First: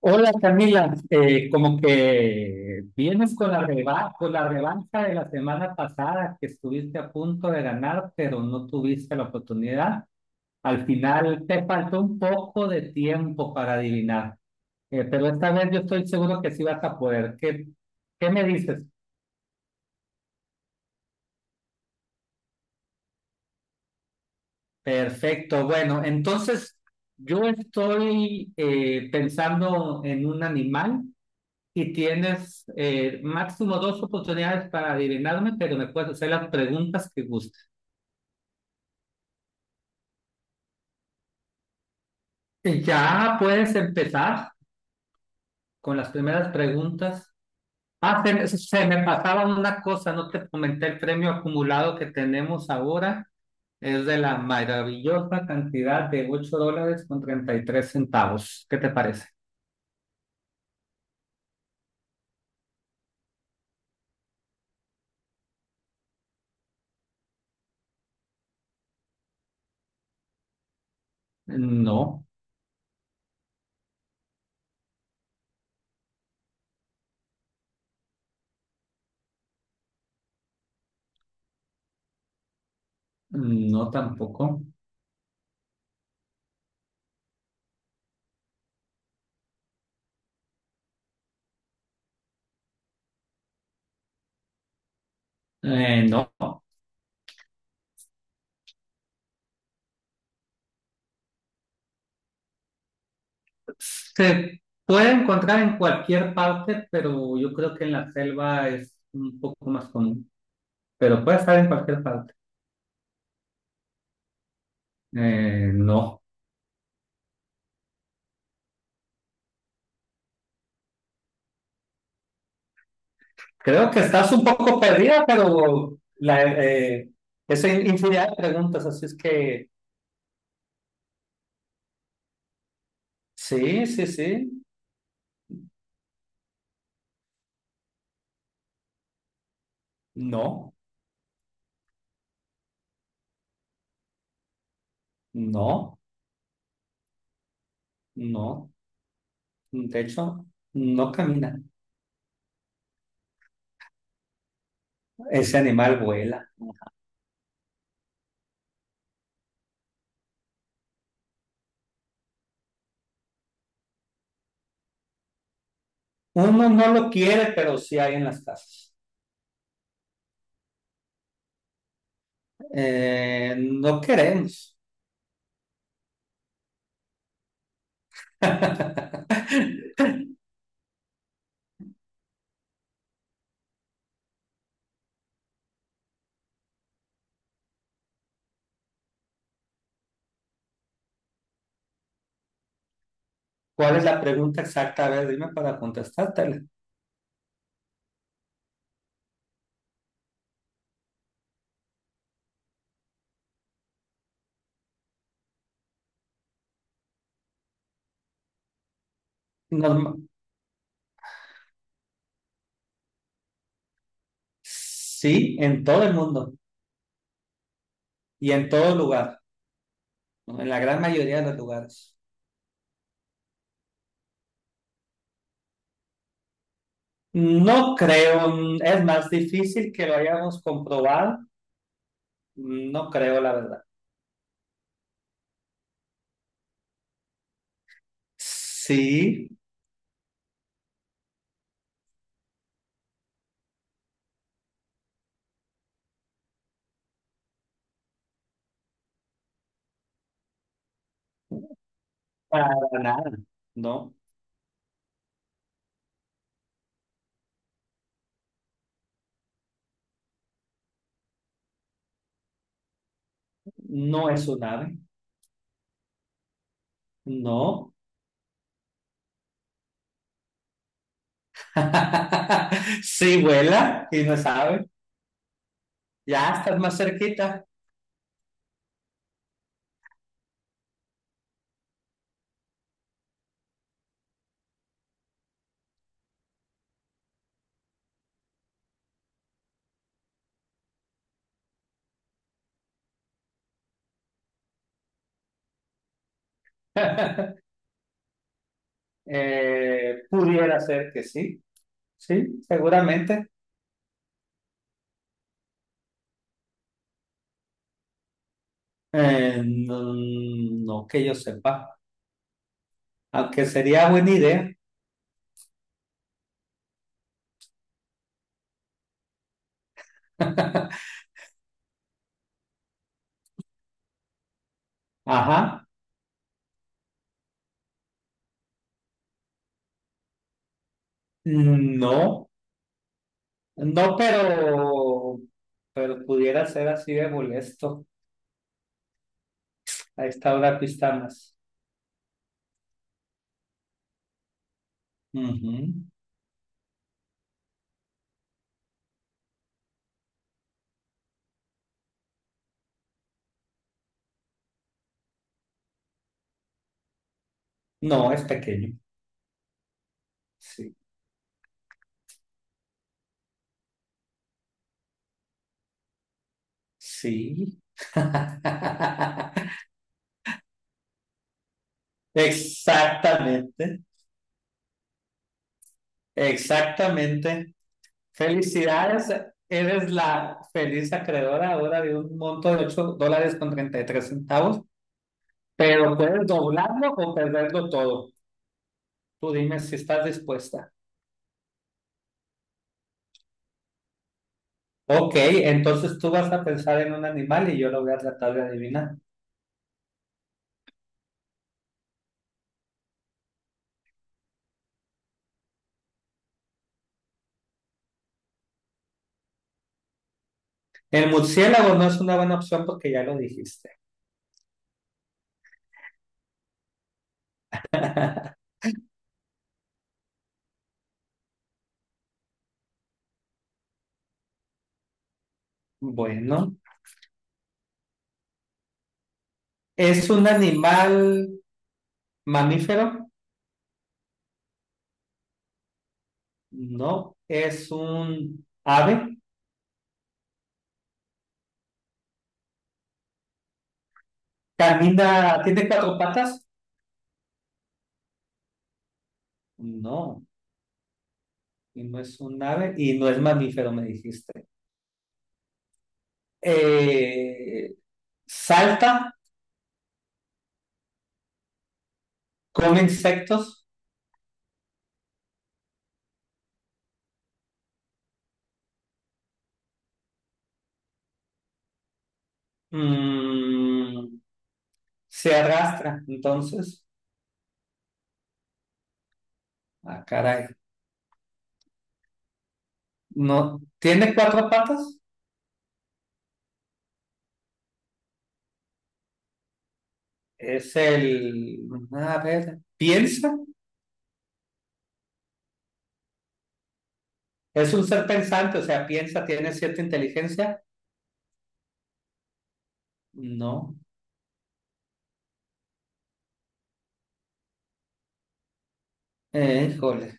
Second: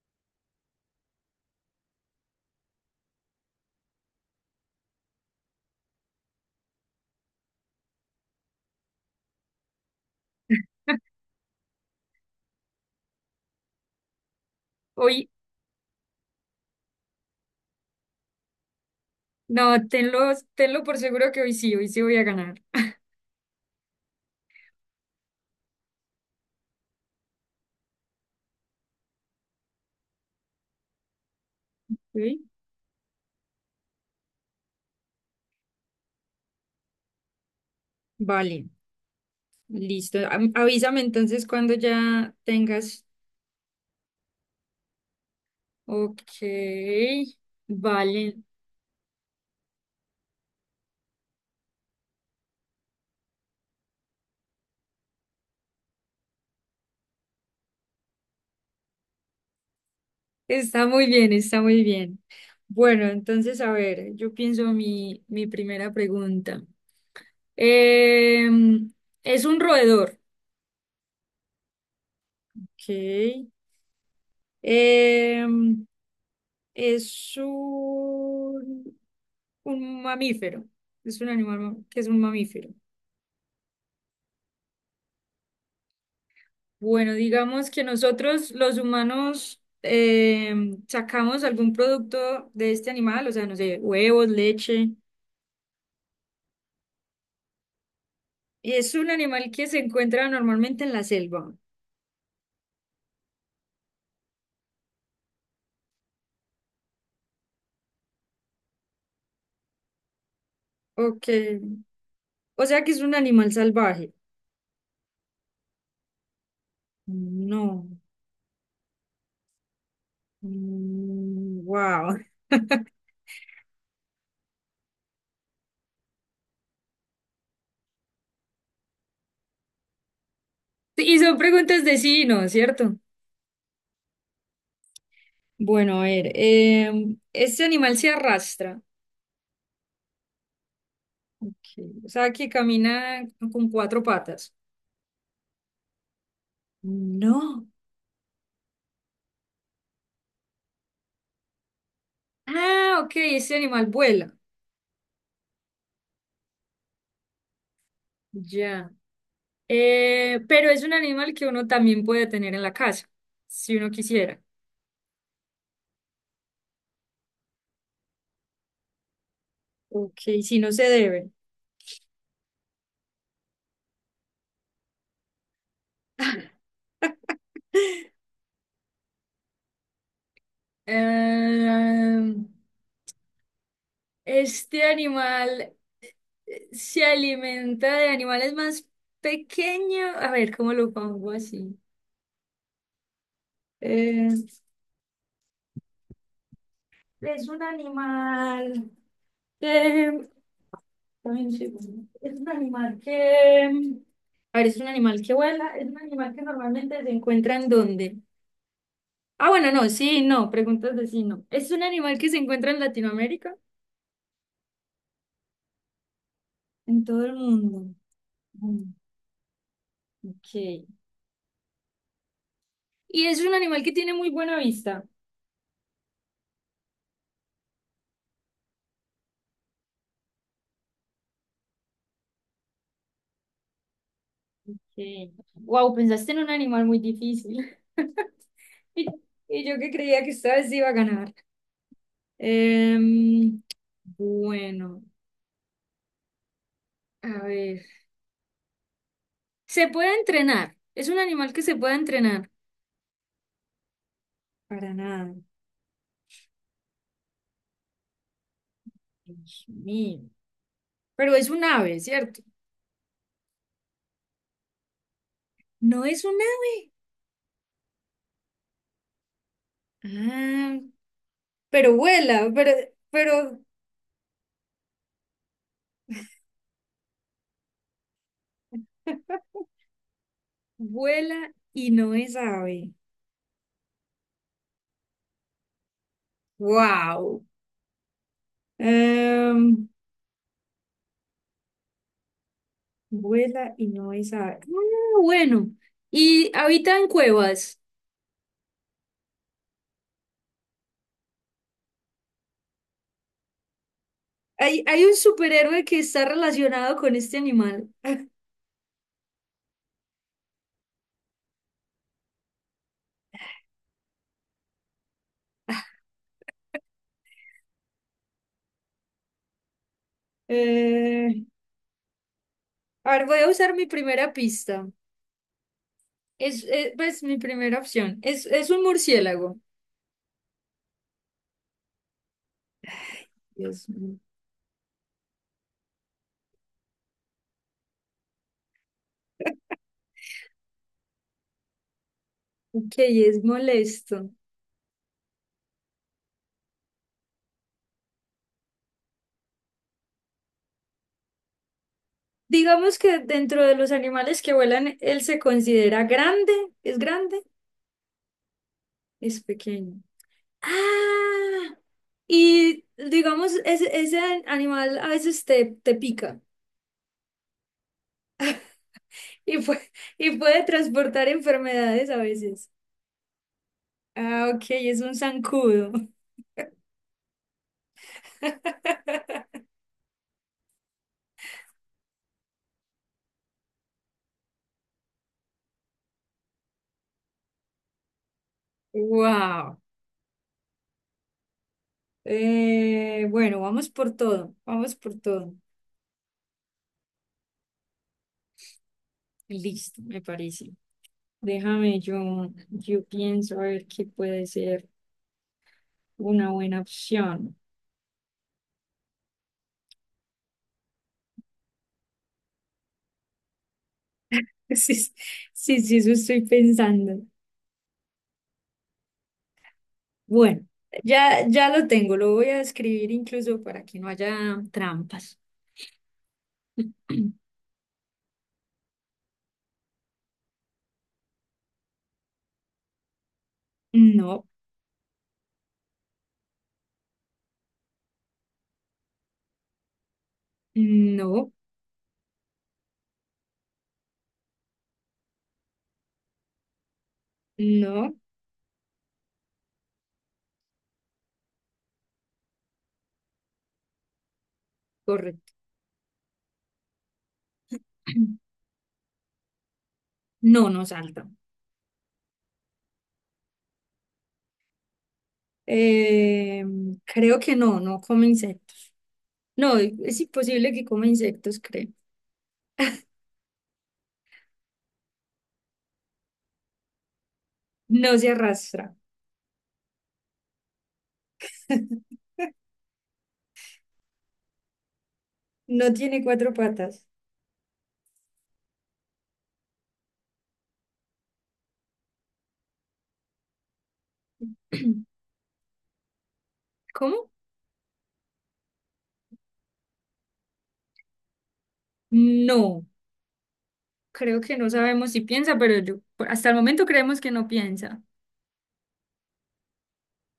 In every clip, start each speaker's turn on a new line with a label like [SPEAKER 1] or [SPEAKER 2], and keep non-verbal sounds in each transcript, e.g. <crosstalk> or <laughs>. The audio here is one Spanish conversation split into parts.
[SPEAKER 1] Hola Camila. Como que vienes con la revancha de la semana pasada que estuviste a punto de ganar, pero no tuviste la oportunidad. Al final te faltó un poco de tiempo para adivinar, pero
[SPEAKER 2] Hoy,
[SPEAKER 1] esta vez yo estoy seguro que sí vas a poder. ¿Qué me dices?
[SPEAKER 2] no, tenlo por seguro que hoy sí voy a ganar.
[SPEAKER 1] Perfecto, bueno, entonces yo estoy pensando en un animal. Y
[SPEAKER 2] ¿Sí?
[SPEAKER 1] tienes máximo dos oportunidades para adivinarme, pero me puedes hacer las preguntas que gustes.
[SPEAKER 2] Vale, listo. Avísame entonces cuando ya
[SPEAKER 1] Y
[SPEAKER 2] tengas.
[SPEAKER 1] ya puedes empezar con las
[SPEAKER 2] Ok,
[SPEAKER 1] primeras preguntas. Ah,
[SPEAKER 2] vale.
[SPEAKER 1] se me pasaba una cosa, no te comenté el premio acumulado que tenemos ahora. Es de la maravillosa cantidad de $8,33. ¿Qué te parece?
[SPEAKER 2] Está muy bien, está muy bien. Bueno, entonces, a ver, yo pienso mi primera pregunta. Em, es un roedor.
[SPEAKER 1] No,
[SPEAKER 2] Ok. Em, es un mamífero, es un que es un mamífero.
[SPEAKER 1] no tampoco.
[SPEAKER 2] Bueno, digamos que nosotros los humanos sacamos algún producto de este animal, o sea, no sé, huevos, leche.
[SPEAKER 1] No.
[SPEAKER 2] Es un animal que se encuentra normalmente en la selva.
[SPEAKER 1] Se puede encontrar en cualquier parte, pero yo creo que en la selva es un poco más común. Pero
[SPEAKER 2] Ok.
[SPEAKER 1] puede estar en cualquier parte.
[SPEAKER 2] O sea que es un animal salvaje.
[SPEAKER 1] No.
[SPEAKER 2] No. Wow. <laughs>
[SPEAKER 1] Creo que estás un poco perdida, pero eso es infinidad de preguntas, así es que
[SPEAKER 2] Y son preguntas de sí y no, ¿cierto?
[SPEAKER 1] sí, sí, sí.
[SPEAKER 2] Bueno, a ver, este animal se arrastra,
[SPEAKER 1] No,
[SPEAKER 2] ok, o sea que camina con cuatro patas.
[SPEAKER 1] no,
[SPEAKER 2] No.
[SPEAKER 1] no. De hecho, no camina.
[SPEAKER 2] Ah, ok, este animal vuela.
[SPEAKER 1] Ese animal vuela.
[SPEAKER 2] Ya. Pero es un animal que uno también puede tener en la casa, si uno quisiera.
[SPEAKER 1] Uno no lo quiere, pero sí hay en las casas.
[SPEAKER 2] Ok, si no se debe.
[SPEAKER 1] No queremos.
[SPEAKER 2] <laughs>
[SPEAKER 1] <laughs>
[SPEAKER 2] Em, este animal se alimenta de animales más pequeños. A ver, ¿cómo lo pongo así?
[SPEAKER 1] ¿Cuál es la
[SPEAKER 2] Eh,
[SPEAKER 1] pregunta exacta? A ver, dime para contestártela.
[SPEAKER 2] Es un animal que... Dame un segundo. Es un animal que... A ver, es un animal que vuela, es un animal que normalmente se encuentra en dónde. Ah, bueno, no,
[SPEAKER 1] Norma-
[SPEAKER 2] sí, no, preguntas de sí, no. Es un animal que se encuentra en Latinoamérica,
[SPEAKER 1] sí, en todo el mundo
[SPEAKER 2] en todo el mundo.
[SPEAKER 1] y en
[SPEAKER 2] Mm,
[SPEAKER 1] todo lugar, ¿no? En la
[SPEAKER 2] ok.
[SPEAKER 1] gran mayoría de los lugares.
[SPEAKER 2] Y es un animal que tiene muy buena vista.
[SPEAKER 1] No creo, es más difícil que lo hayamos comprobado. No creo, la verdad.
[SPEAKER 2] Sí. Wow, pensaste en un animal muy difícil. <laughs> Y,
[SPEAKER 1] Sí,
[SPEAKER 2] y yo que creía que esta vez iba a ganar. Em, bueno. A ver. Se puede entrenar. Es un animal que se puede entrenar.
[SPEAKER 1] para nada. No,
[SPEAKER 2] Para nada. Dios mío. Pero es un ave, ¿cierto?
[SPEAKER 1] no es un ave.
[SPEAKER 2] No es un ave.
[SPEAKER 1] No.
[SPEAKER 2] Ah, pero vuela,
[SPEAKER 1] <laughs> Sí
[SPEAKER 2] pero
[SPEAKER 1] vuela y no sabe. Ya estás más cerquita.
[SPEAKER 2] <laughs> vuela y no es ave. Wow. Em, vuela y no es ave. Ah, bueno. Y habita en cuevas.
[SPEAKER 1] Pudiera ser que sí. Sí, seguramente.
[SPEAKER 2] Hay un superhéroe que está relacionado con este animal.
[SPEAKER 1] No, no que yo sepa, aunque sería buena idea. <laughs>
[SPEAKER 2] Eh, a ver, voy a usar mi primera pista.
[SPEAKER 1] Ajá,
[SPEAKER 2] Es, pues mi primera opción. Es un murciélago.
[SPEAKER 1] no,
[SPEAKER 2] Dios
[SPEAKER 1] no,
[SPEAKER 2] mío.
[SPEAKER 1] pero pudiera ser así de molesto a esta hora que estamos.
[SPEAKER 2] Ok, es molesto.
[SPEAKER 1] Ujú.
[SPEAKER 2] Digamos que dentro de los animales que vuelan, él se considera grande. ¿Es grande?
[SPEAKER 1] No, es pequeño.
[SPEAKER 2] Es pequeño.
[SPEAKER 1] Sí,
[SPEAKER 2] Ah, y digamos, ese animal a veces te pica
[SPEAKER 1] sí. <laughs>
[SPEAKER 2] y puede, <laughs> y puede transportar enfermedades a veces.
[SPEAKER 1] Exactamente,
[SPEAKER 2] Ah, ok, es un zancudo.
[SPEAKER 1] exactamente. Felicidades,
[SPEAKER 2] <laughs>
[SPEAKER 1] eres la feliz acreedora ahora de un monto de $8,33, pero puedes doblarlo o perderlo todo. Tú
[SPEAKER 2] Wow.
[SPEAKER 1] dime si estás dispuesta.
[SPEAKER 2] Eh, bueno, vamos por todo, vamos por
[SPEAKER 1] Ok,
[SPEAKER 2] todo.
[SPEAKER 1] entonces tú vas a pensar en un animal y yo lo voy a tratar de adivinar.
[SPEAKER 2] Listo, me parece. Déjame, yo pienso a ver qué puede ser una buena opción.
[SPEAKER 1] El murciélago no es una buena opción porque ya lo dijiste.
[SPEAKER 2] <laughs> Sí, sí, sí, eso estoy pensando. Bueno, ya, ya lo tengo, lo voy a escribir incluso para que no haya trampas.
[SPEAKER 1] Bueno,
[SPEAKER 2] <clears throat>
[SPEAKER 1] ¿es un animal mamífero?
[SPEAKER 2] No,
[SPEAKER 1] No, es un ave.
[SPEAKER 2] no,
[SPEAKER 1] ¿Camina? ¿Tiene cuatro patas?
[SPEAKER 2] no,
[SPEAKER 1] No. Y no es un ave y no es mamífero, me dijiste.
[SPEAKER 2] correcto.
[SPEAKER 1] Eh,
[SPEAKER 2] <clears throat>
[SPEAKER 1] Salta,
[SPEAKER 2] No, no salta.
[SPEAKER 1] come insectos,
[SPEAKER 2] Eh, creo que no, no come insectos. No, es imposible que coma insectos, creo.
[SPEAKER 1] mm, se arrastra. Entonces,
[SPEAKER 2] No se arrastra.
[SPEAKER 1] ah, caray. No, tiene cuatro patas.
[SPEAKER 2] No tiene cuatro patas.
[SPEAKER 1] Es el, a ver, piensa.
[SPEAKER 2] <clears throat> ¿Cómo?
[SPEAKER 1] Es un ser pensante, o sea, piensa, tiene cierta inteligencia.
[SPEAKER 2] No,
[SPEAKER 1] No,
[SPEAKER 2] creo que no sabemos si piensa, pero yo, hasta el momento creemos que no piensa.
[SPEAKER 1] híjole,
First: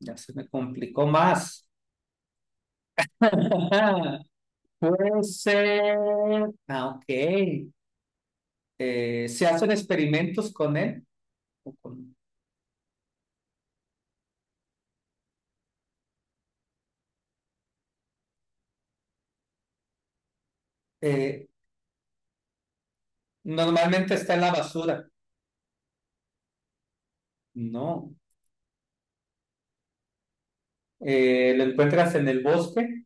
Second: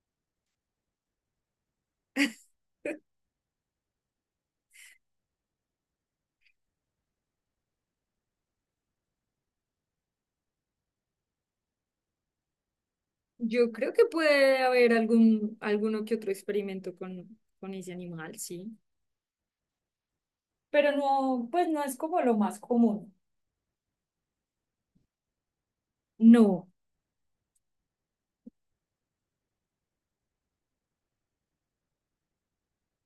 [SPEAKER 1] ya se me complicó más. <laughs> Puede ser. Ah, ok. Se hacen experimentos con él. o con-
[SPEAKER 2] Yo creo que puede haber algún, alguno que otro experimento con ese animal, sí. Pero
[SPEAKER 1] eh,
[SPEAKER 2] no, pues no es como lo más común.
[SPEAKER 1] Normalmente está en la basura.
[SPEAKER 2] No,
[SPEAKER 1] No. Lo encuentras en el bosque.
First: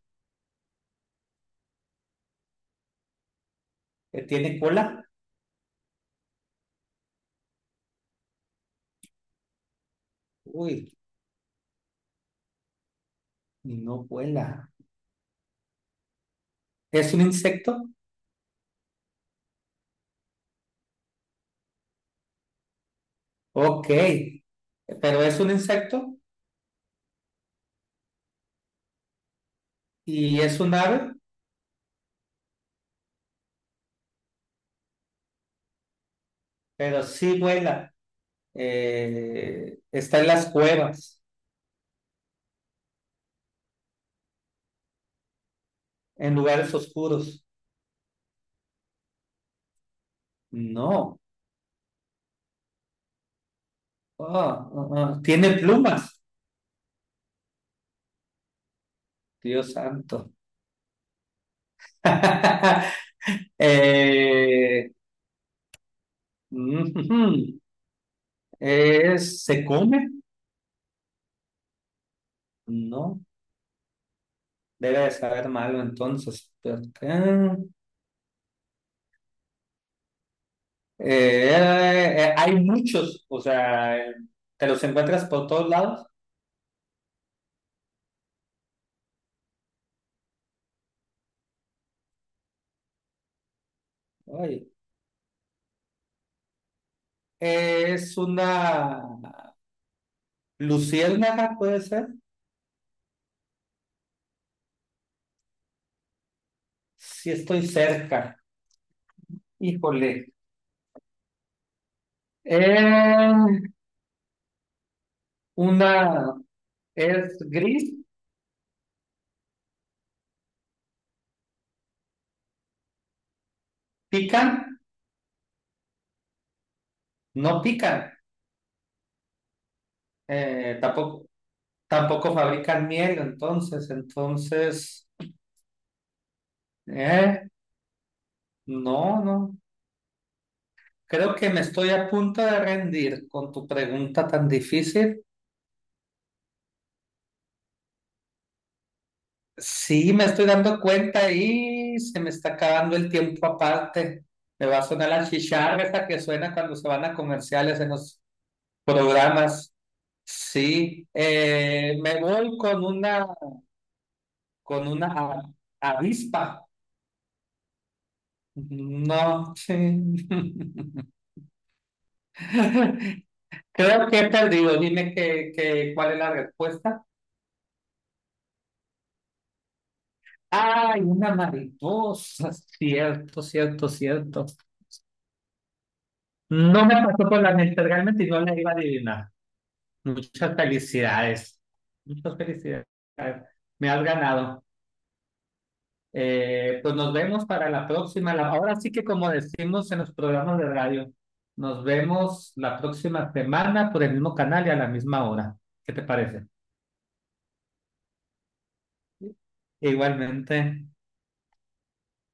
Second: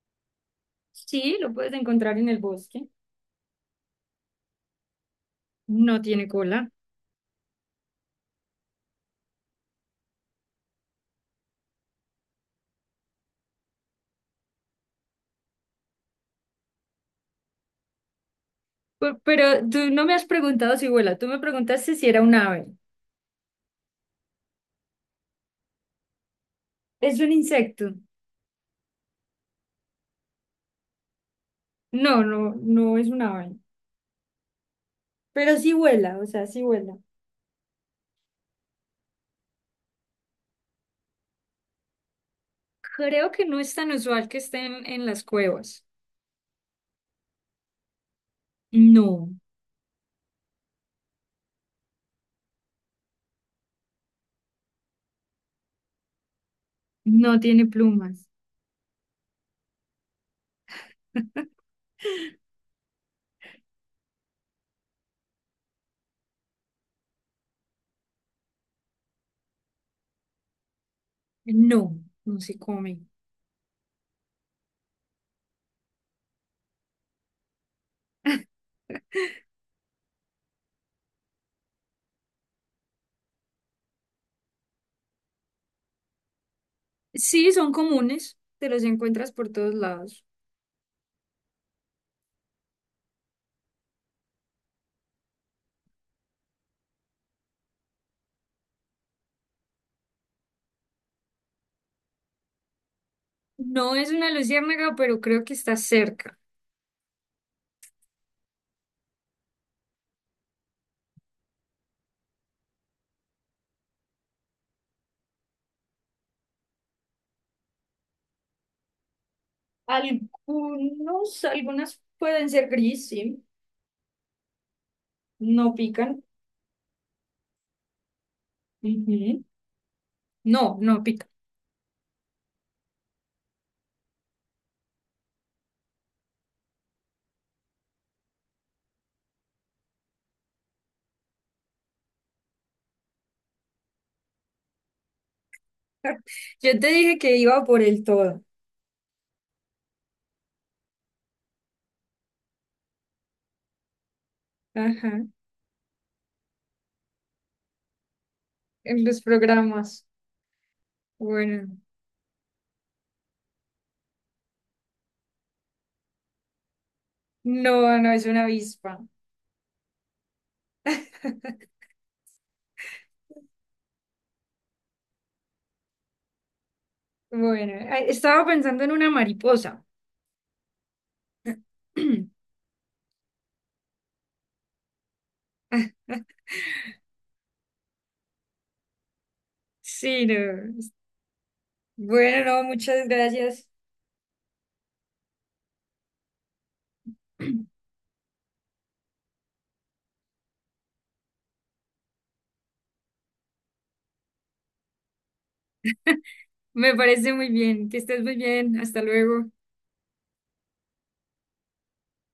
[SPEAKER 2] sí, lo puedes encontrar en el bosque.
[SPEAKER 1] ¿Tiene cola?
[SPEAKER 2] No tiene cola.
[SPEAKER 1] Uy, no vuela. ¿Es un insecto?
[SPEAKER 2] Pero tú no me has preguntado si vuela, tú me preguntaste si era un ave.
[SPEAKER 1] Ok. Pero es un insecto
[SPEAKER 2] ¿Es un insecto?
[SPEAKER 1] y es un ave,
[SPEAKER 2] No es un ave. Pero sí vuela, o sea, sí vuela.
[SPEAKER 1] pero sí vuela. Está en las cuevas,
[SPEAKER 2] Creo que no es tan usual que estén en las cuevas.
[SPEAKER 1] en lugares oscuros.
[SPEAKER 2] No,
[SPEAKER 1] No. Oh, ah, ah. Tiene plumas.
[SPEAKER 2] no tiene plumas.
[SPEAKER 1] Dios santo. <laughs> Eh, Ujú. <laughs> ¿Se come?
[SPEAKER 2] No, no se comen.
[SPEAKER 1] No, debe de saber malo entonces. Pero acá, hay muchos, o sea, te los encuentras por todos lados.
[SPEAKER 2] Sí, son comunes, te los encuentras por todos lados.
[SPEAKER 1] Ay, es una luciérnaga, puede ser.
[SPEAKER 2] No es una luciérnaga, pero creo que está cerca.
[SPEAKER 1] Si estoy cerca, híjole. Eh, una es gris,
[SPEAKER 2] Algunos, algunas pueden ser gris, sí,
[SPEAKER 1] pican,
[SPEAKER 2] no pican.
[SPEAKER 1] no pican.
[SPEAKER 2] Ujú. No,
[SPEAKER 1] Eh,
[SPEAKER 2] no
[SPEAKER 1] tampoco,
[SPEAKER 2] pican.
[SPEAKER 1] tampoco fabrican miel, entonces. Eh, no, no. Creo que me estoy a punto de rendir con tu pregunta tan difícil.
[SPEAKER 2] Yo te dije que iba por el todo.
[SPEAKER 1] Sí, me estoy dando cuenta y se me está acabando el tiempo aparte. Me va a sonar
[SPEAKER 2] Ajá,
[SPEAKER 1] la chicharra esa que suena cuando se van a comerciales en los
[SPEAKER 2] en los
[SPEAKER 1] programas.
[SPEAKER 2] programas.
[SPEAKER 1] Sí,
[SPEAKER 2] Bueno,
[SPEAKER 1] me voy con una, con una a- avispa.
[SPEAKER 2] no, no es una avispa.
[SPEAKER 1] No, sí.
[SPEAKER 2] <laughs>
[SPEAKER 1] <laughs> Creo que he perdido. Dime cuál es la respuesta.
[SPEAKER 2] Bueno, ay, estaba pensando en una mariposa.
[SPEAKER 1] Ay, una
[SPEAKER 2] <clears throat>
[SPEAKER 1] mariposa, cierto, cierto, cierto. No me pasó por la mente realmente y no la iba a adivinar.
[SPEAKER 2] Sí, no.
[SPEAKER 1] Muchas felicidades, muchas
[SPEAKER 2] Bueno, no,
[SPEAKER 1] felicidades.
[SPEAKER 2] muchas gracias.
[SPEAKER 1] Me has ganado. Pues nos vemos para
[SPEAKER 2] <clears throat>
[SPEAKER 1] la próxima. Ahora sí que como decimos en los programas de radio, nos vemos la próxima semana por el mismo canal y a la misma hora. ¿Qué te parece?
[SPEAKER 2] Me parece muy bien. Que estés muy bien. Hasta luego.
[SPEAKER 1] Igualmente.